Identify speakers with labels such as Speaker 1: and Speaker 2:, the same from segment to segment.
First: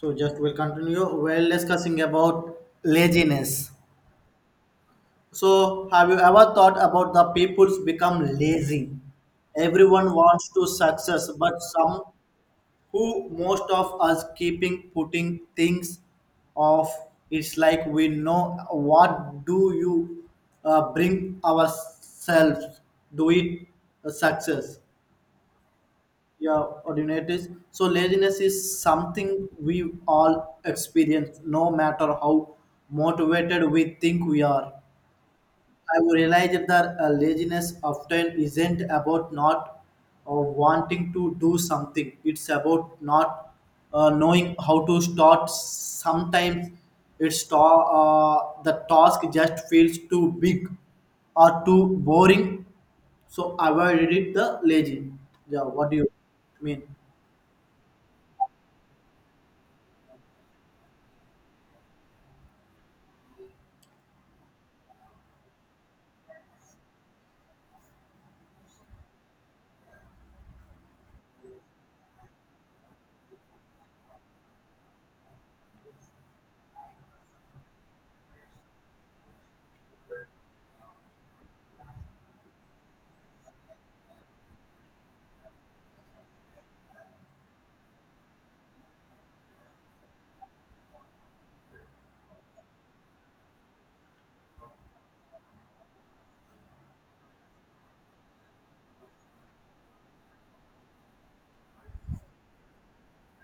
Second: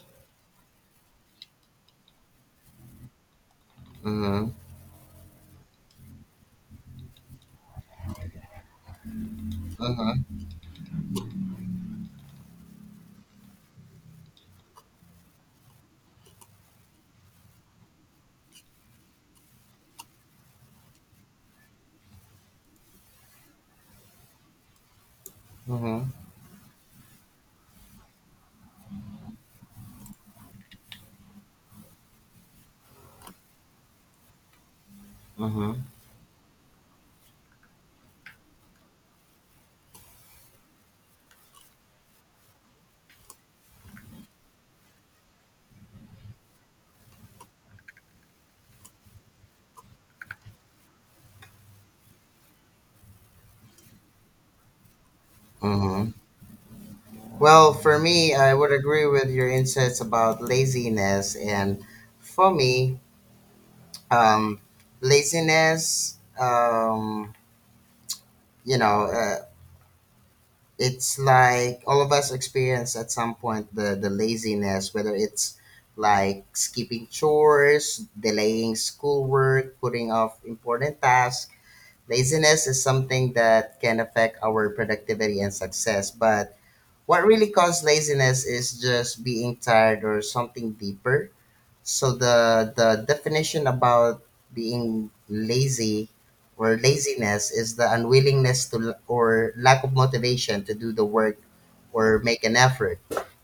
Speaker 1: So just we'll continue. We're discussing about laziness.
Speaker 2: Mhm.
Speaker 1: So have you ever thought about the people's become lazy? Everyone
Speaker 2: Mhm.
Speaker 1: wants to success, but some who most of us keeping putting things off. It's like we know what do you bring ourselves do it a success.
Speaker 2: Mhm.
Speaker 1: Yeah, ordinators, so laziness is something we all experience no matter how motivated we think we are.
Speaker 2: Mhm.
Speaker 1: I would realize that laziness often isn't about not wanting to do something. It's about not knowing how to start. Sometimes the task just feels too big or too boring, so avoid it the lazy. Yeah, what do you
Speaker 2: Mhm.
Speaker 1: mean?
Speaker 2: Well, for me, I would agree with your insights about laziness, and for me, um, laziness, you know, uh, it's like all of us experience at some point the laziness, whether it's like skipping chores, delaying schoolwork, putting off important tasks. Laziness is something that can affect our productivity and success, but what really causes laziness is just being tired or something deeper. So the definition about being lazy or laziness is the unwillingness to or lack of motivation to do the work or make an effort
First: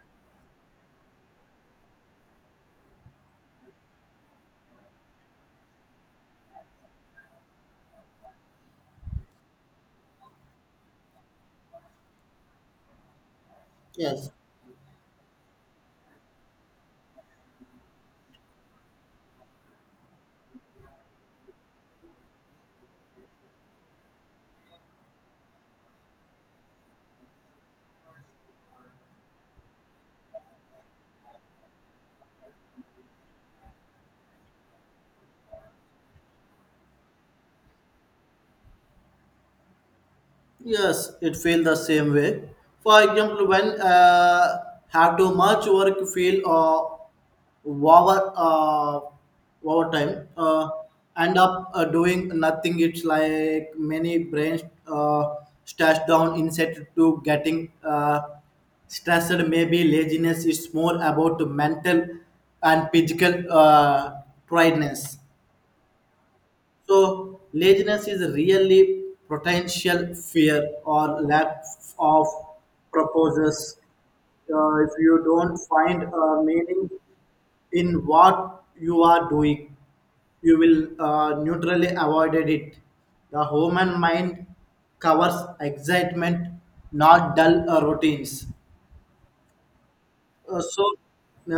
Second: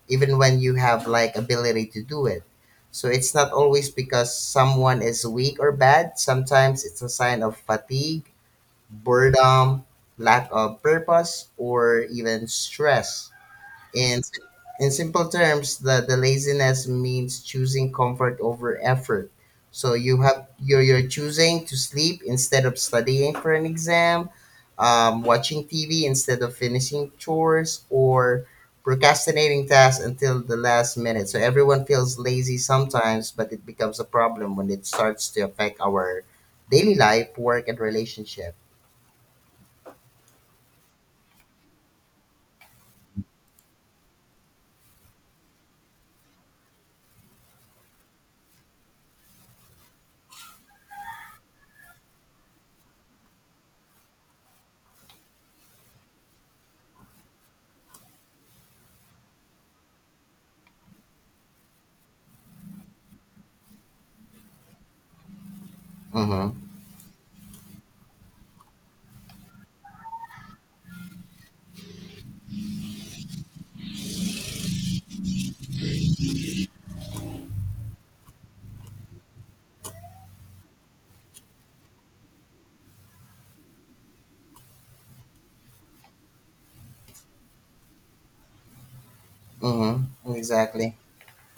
Speaker 2: even when you have like ability to do it. So it's not always because someone is weak or bad. Sometimes it's a sign of fatigue, boredom, lack of purpose or even stress in
Speaker 1: Yes,
Speaker 2: in simple terms, the laziness means choosing comfort over effort. So you have you're choosing to sleep instead of studying for an exam, watching TV instead of finishing chores, or procrastinating tasks until the last minute. So everyone feels lazy sometimes, but it becomes a problem when it starts to affect our daily life, work, and relationship.
Speaker 1: yes, it feel the same way. For example, when have too much work, feel over over time, end up doing nothing. It's like many brains uh, stashed down instead to getting stressed. Maybe laziness is more about mental and physical tiredness.
Speaker 2: Mm-hmm.
Speaker 1: So laziness is really potential fear or lack of purposes. If you don't find a meaning in what you are doing, you will neutrally avoided it. The human mind covers excitement, not dull routines.
Speaker 2: Mm-hmm.
Speaker 1: Uh,
Speaker 2: Exactly.
Speaker 1: so,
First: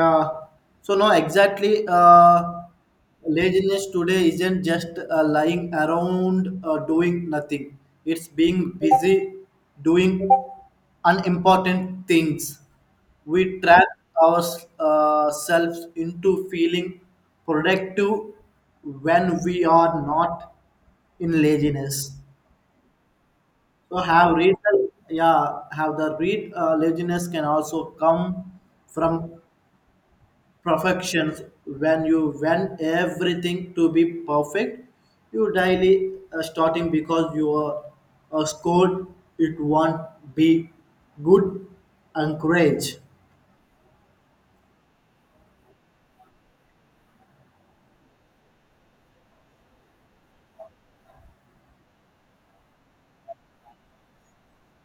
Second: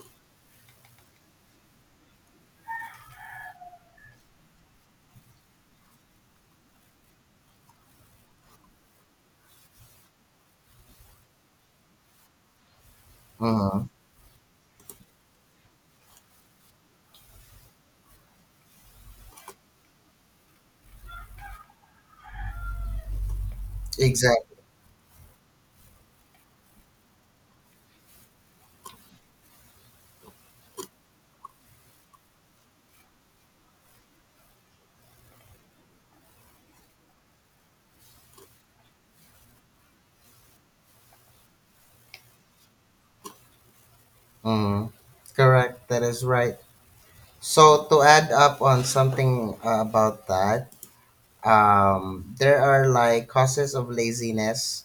Speaker 1: uh, exactly. Laziness today isn't just lying around doing nothing. It's being busy doing unimportant things. We
Speaker 2: Mm-hmm.
Speaker 1: trap ourselves into feeling productive when we are not in laziness. So have read
Speaker 2: Exactly.
Speaker 1: yeah have the read laziness can also come from perfections. When you want everything to be perfect, you daily starting because your score it won't be good encourage.
Speaker 2: Mm, correct. That is right. So to add up on something about that, there are like causes of laziness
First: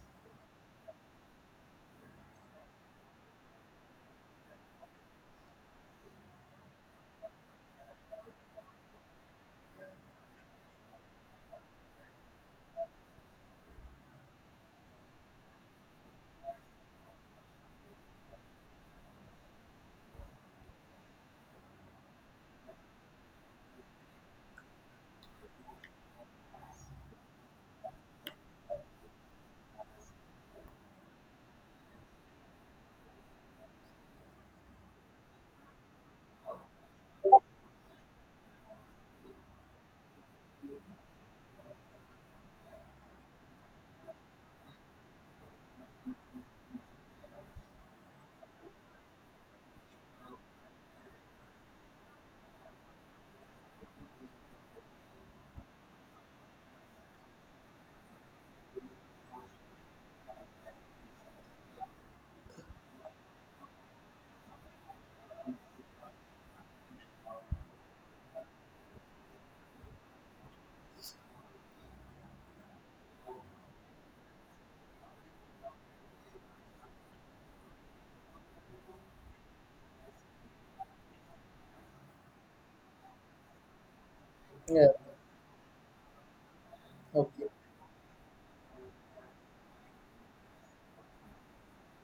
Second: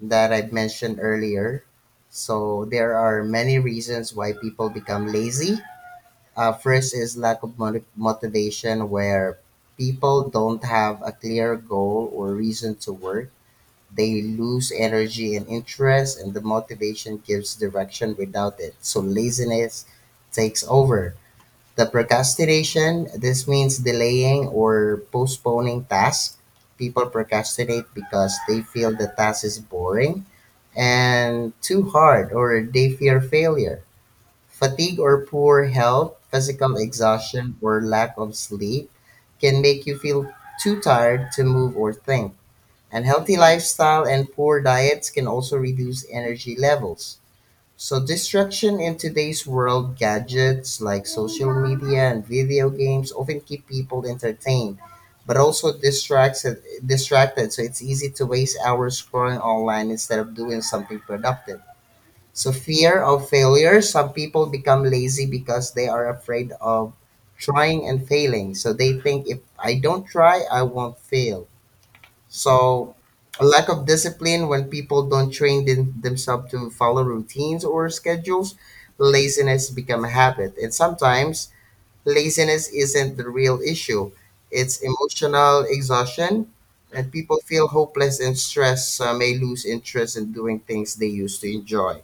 Speaker 2: that I've mentioned earlier. So there are many reasons why people become lazy. First is lack of motivation, where people don't have a clear goal or reason to work. They lose energy and interest, and the motivation gives direction without it. So laziness takes over. The procrastination, this means delaying or postponing tasks. People procrastinate because they feel the task is boring and too hard, or they fear failure. Fatigue or poor health, physical exhaustion, or lack of sleep can make you feel too tired to move or think. Unhealthy lifestyle and poor diets can also reduce energy levels. So, distraction in today's world, gadgets like social media and video games often keep people entertained, but also distracted. So, it's easy to waste hours scrolling online instead of doing something productive. So, fear of failure, some people become lazy because they are afraid of trying and failing. So, they think if I don't try, I won't fail. So, a lack of discipline, when people don't train themselves to follow routines or schedules, laziness become a habit. And sometimes laziness isn't the real issue. It's
Speaker 1: Yeah.
Speaker 2: emotional exhaustion and people
Speaker 1: Okay.
Speaker 2: feel hopeless and stressed, may lose interest in doing things they used to enjoy.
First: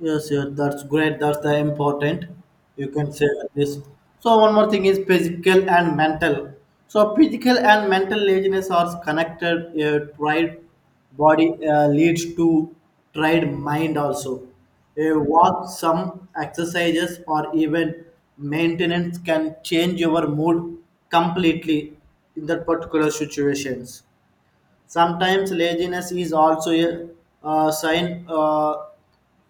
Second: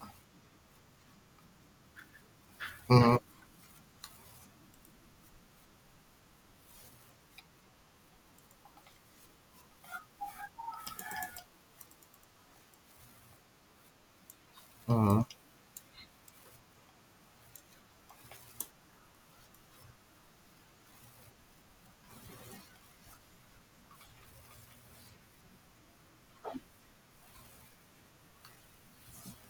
Speaker 1: Yes, yes, that's great. That's the important. You can
Speaker 2: Mhm,
Speaker 1: say like this. So one more thing is physical and mental. So physical and mental laziness are connected. A tired body leads to tired mind also. A
Speaker 2: mhm,
Speaker 1: walk, some exercises, or even maintenance can change your mood completely in that particular situations. Sometimes laziness is also a sign.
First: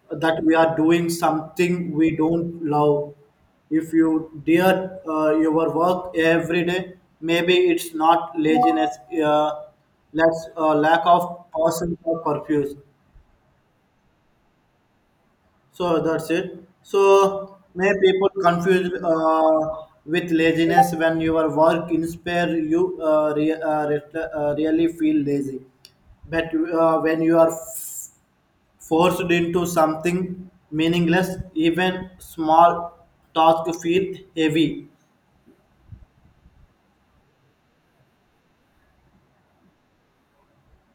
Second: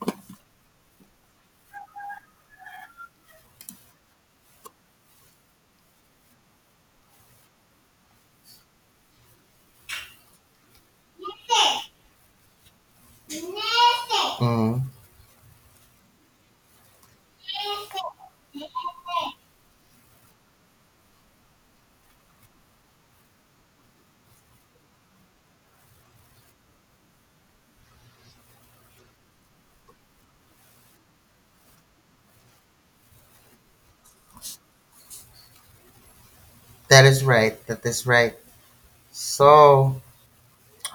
Speaker 1: That we are doing something we don't love. If you dear your work every day, maybe it's not laziness, uh, less lack of passion or purpose.
Speaker 2: mhm.
Speaker 1: So that's it. So may people confuse with laziness when your work inspire you really feel lazy. But when you are forced into something meaningless, even small task feel heavy.
Speaker 2: That is right. That is right. So,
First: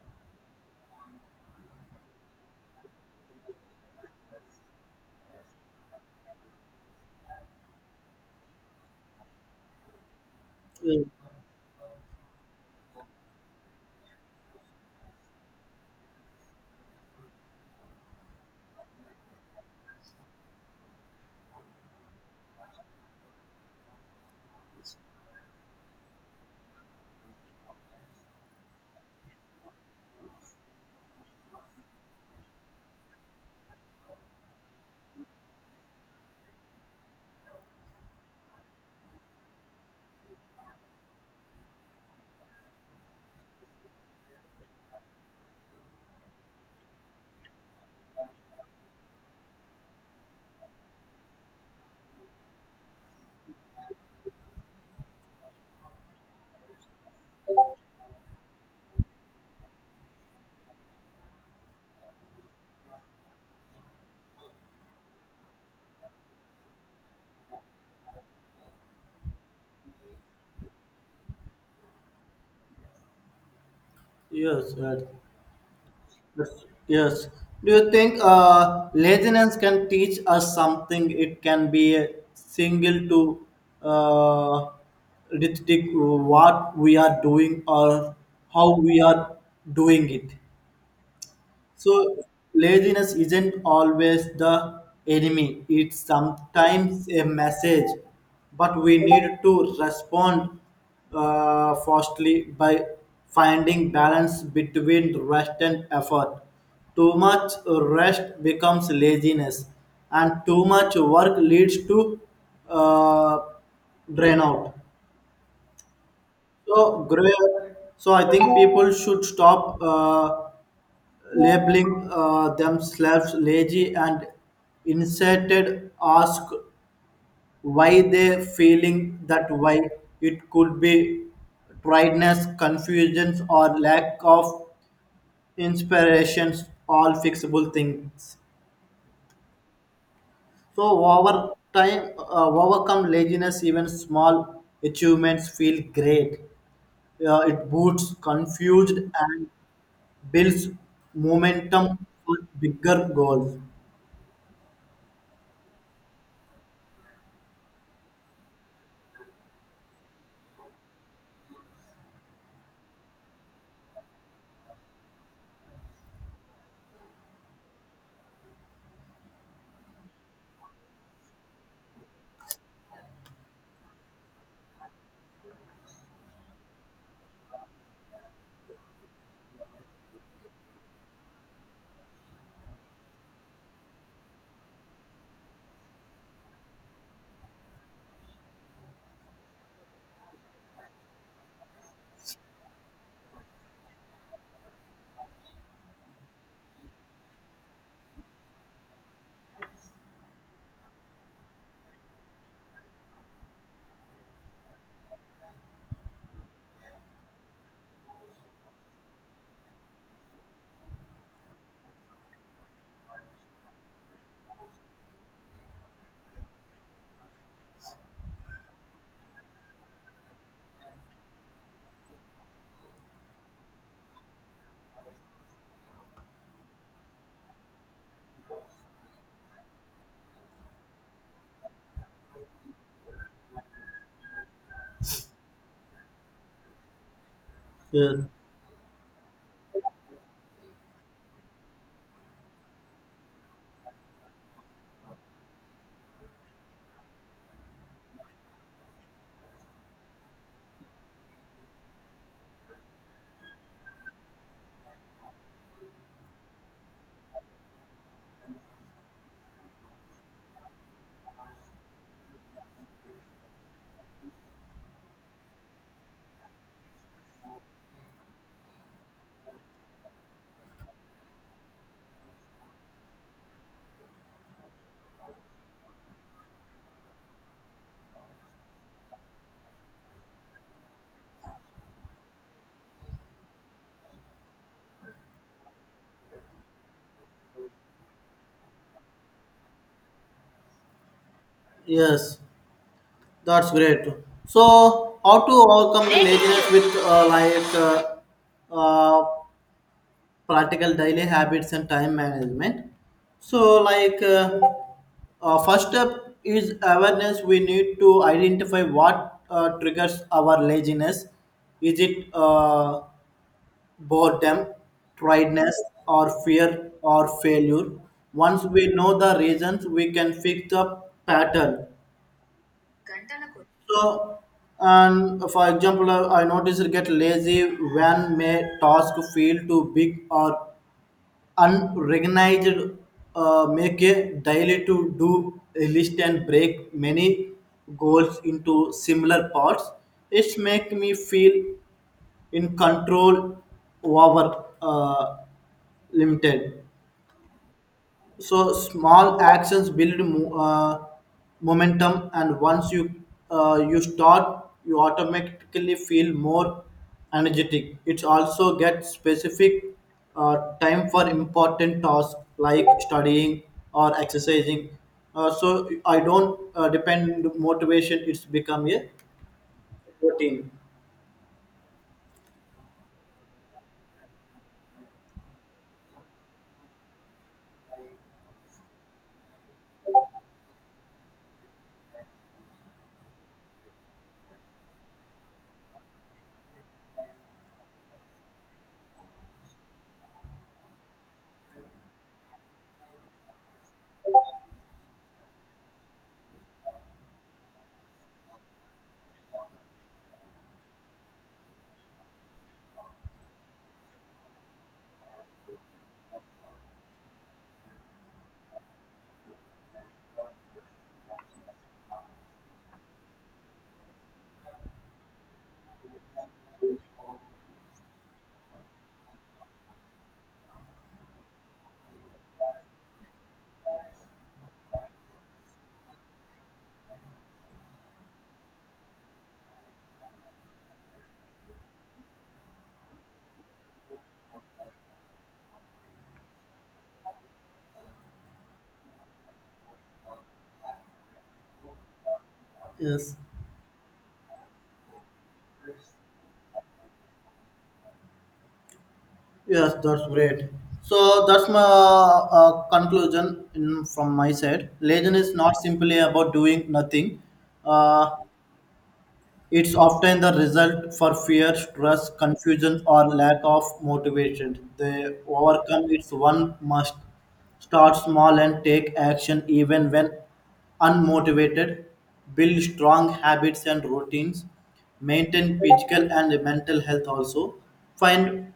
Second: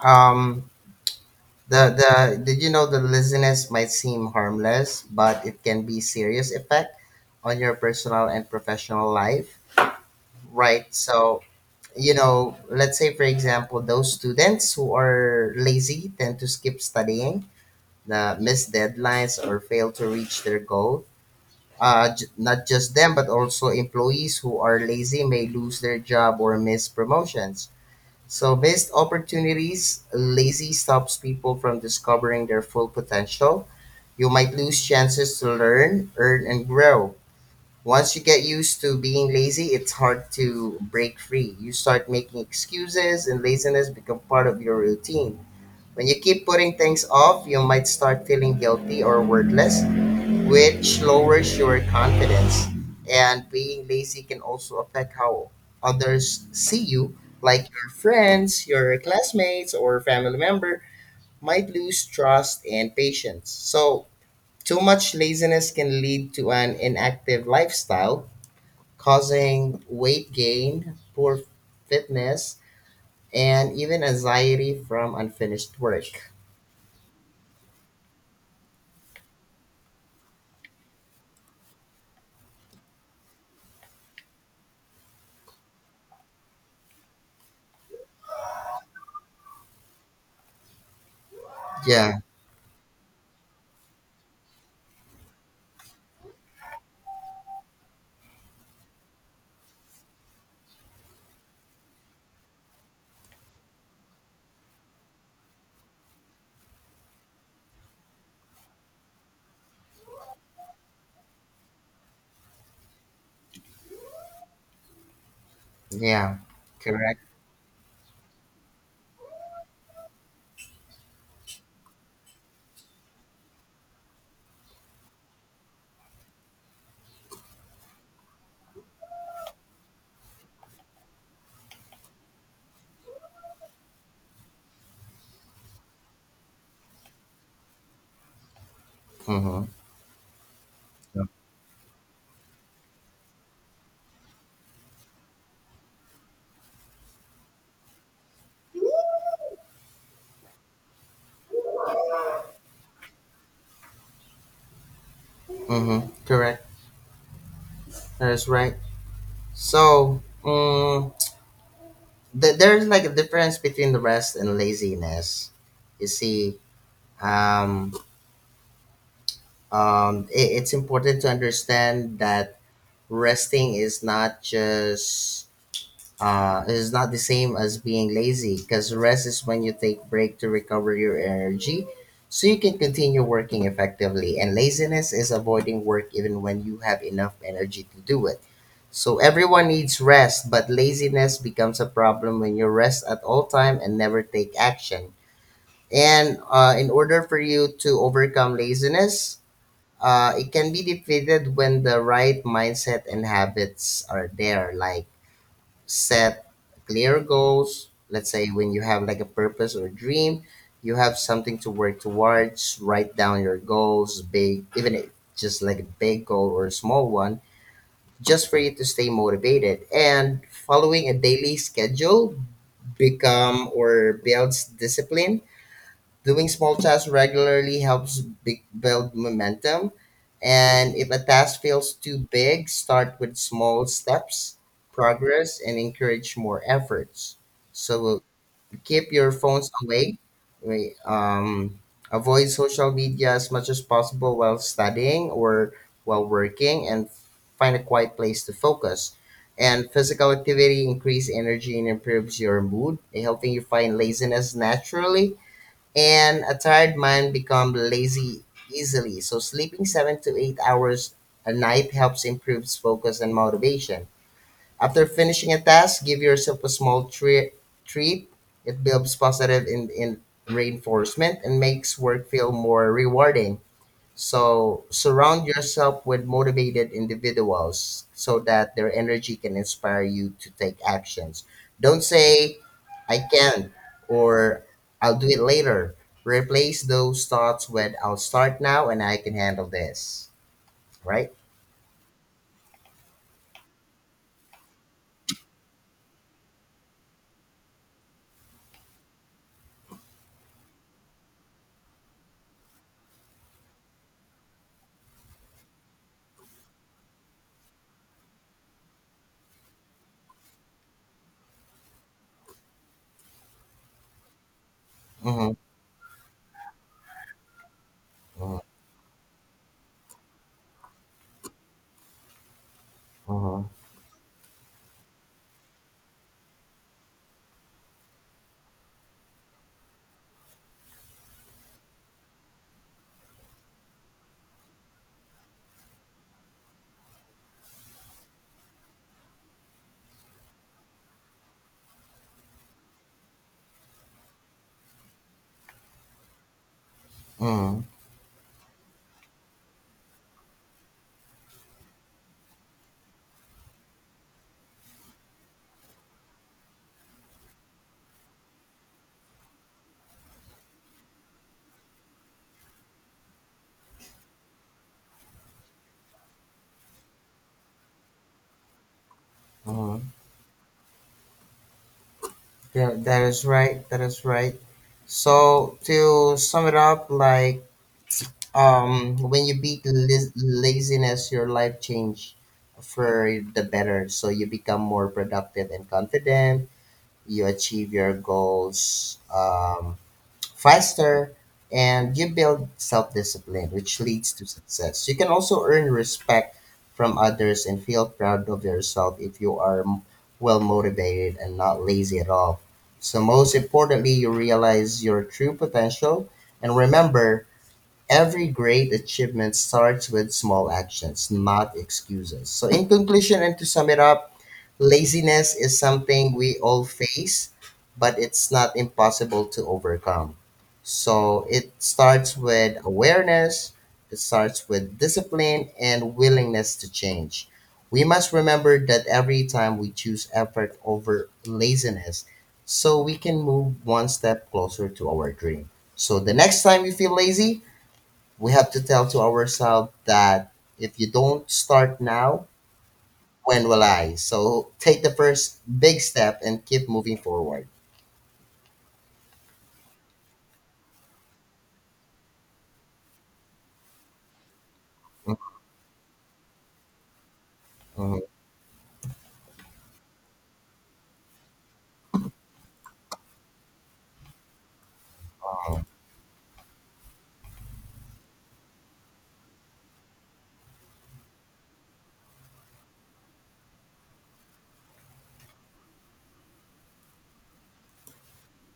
Speaker 2: um, the did you know the laziness might seem harmless, but it can be serious effect on your personal and professional life, right?
Speaker 1: Uh,
Speaker 2: So you know, let's say for example, those students who are lazy tend to skip studying, miss deadlines, or fail to reach their goal. Not just them, but also employees who are lazy may lose their job or miss promotions. So missed opportunities, lazy stops people from discovering their full potential, you might lose chances to learn, earn, and grow. Once you get used to being lazy, it's hard to break free. You start making excuses, and laziness become part of your routine. When you keep putting things off, you might start feeling guilty or worthless, which lowers your confidence. And being lazy can also affect how others see you, like your friends, your classmates, or family member might lose trust and patience. So, too much laziness can lead to an inactive lifestyle, causing weight gain, poor fitness, and even
Speaker 1: Yes,
Speaker 2: anxiety
Speaker 1: right.
Speaker 2: from unfinished work.
Speaker 1: Yes. Yes. Do you think laziness can teach us something? It can be a single to uh, restrict what we are doing or how we are doing it.
Speaker 2: Yeah,
Speaker 1: So laziness isn't always the enemy. It's sometimes a message, but we need to respond firstly by finding balance between rest and effort. Too much rest becomes laziness, and too much work leads to uh, drain out.
Speaker 2: yeah,
Speaker 1: So,
Speaker 2: correct.
Speaker 1: great. So I think people should stop. Labeling themselves lazy and instead ask why they feeling that way. It could be tiredness, confusions, or lack of inspirations, all fixable things.
Speaker 2: Mm-hmm.
Speaker 1: So over time, overcome laziness. Even small achievements feel great. It boosts confused and builds momentum for bigger goals.
Speaker 2: Mm-hmm. Correct. That is right. So, there's like a difference between the rest and laziness. You see, um, I it's important to understand that resting is not just, uh, it is not the same as being lazy because rest is when you take break to recover your energy so you can continue working effectively, and laziness is avoiding work even when you have enough energy to do it. So everyone needs rest, but laziness becomes a problem when you rest at all time and never take action. And in order for you to overcome laziness, it can be defeated when the right mindset and habits are there, like set clear goals. Let's say when you have like a purpose or a dream, you have something to work towards. Write down your goals, big, even if just like a big goal or a small one, just for you to stay motivated. And following a daily schedule become or builds discipline. Doing small tasks regularly helps big build momentum. And if a task feels too big, start with small steps, progress, and encourage more efforts. So
Speaker 1: Yeah.
Speaker 2: keep your phones away. wa- Um, Avoid social media as much as possible while studying or while working, and find a quiet place to focus. And physical activity increases energy and improves your mood, helping you find laziness naturally, and a tired mind become lazy easily. So sleeping 7 to 8 hours a night helps improve focus and motivation. After finishing a task, give yourself a small treat. It builds positive in reinforcement and makes work feel more rewarding. So surround yourself with motivated individuals so that their energy can inspire you to take actions. Don't say, I can't, or I'll do it later. Replace those thoughts with, I'll start now and I can handle this. Right?
Speaker 1: Yes, that's great. So, how to overcome the laziness with uh, practical daily habits and time management? So, first step is awareness. We need to identify what triggers our laziness. Is it boredom,
Speaker 2: Mm-hmm.
Speaker 1: tiredness, or fear or failure? Once we know the reasons, we can fix the pattern.
Speaker 2: Mm-hmm.
Speaker 1: So, and for example, I noticed get lazy when may task feel too big or unrecognized. Make a daily to do a list and break many goals into similar parts. It's make me feel in control over limited.
Speaker 2: Mm-hmm.
Speaker 1: So small actions build momentum, and once you you start, you automatically feel more energetic. It also gets specific time for important tasks like studying or exercising. So I don't depend motivation; it's become a
Speaker 2: Mm-hmm.
Speaker 1: routine.
Speaker 2: Yeah, that is right. That is right. So to sum it up, like, when you beat laziness, your life change for the better. So you become more productive and confident. You achieve your goals faster, and you build self discipline, which leads to success. You can also earn respect from others and feel proud of yourself if you are well motivated and not lazy at all. So most importantly, you realize your true potential, and remember, every great achievement starts with small actions, not excuses. So, in conclusion, and to sum it up, laziness is something we all face, but it's not impossible to overcome. So, it starts with awareness, it starts with discipline and willingness to change. We must remember that every time we choose effort over laziness, so we can move one step closer to our dream. So, the next time you feel lazy, we have to tell to ourselves that if you don't start now,
Speaker 1: Yes.
Speaker 2: when will I? So take the first big step and keep moving forward.
Speaker 1: Yes, that's great. So that's my conclusion in, from my side. Legend is not simply about doing nothing.
Speaker 2: Mhm,
Speaker 1: Uh, it's often the result for fear, stress, confusion, or lack of motivation. They
Speaker 2: mhm.
Speaker 1: overcome its one must start small and take action even when unmotivated. Build strong habits and routines. Maintain physical and mental health also. Find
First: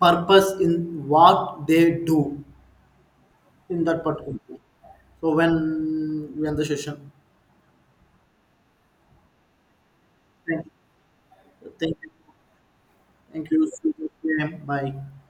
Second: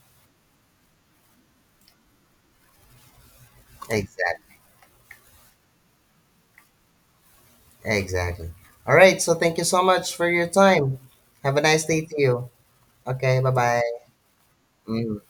Speaker 1: purpose in what they do in that
Speaker 2: Exactly.
Speaker 1: particular, so when we end the session,
Speaker 2: Exactly. All right. So thank you so much for your
Speaker 1: thank
Speaker 2: time. Have a
Speaker 1: you,
Speaker 2: nice
Speaker 1: thank
Speaker 2: day
Speaker 1: you,
Speaker 2: to you. Okay. Bye
Speaker 1: thank you.
Speaker 2: bye.
Speaker 1: See you again. Bye.
Speaker 2: Mm,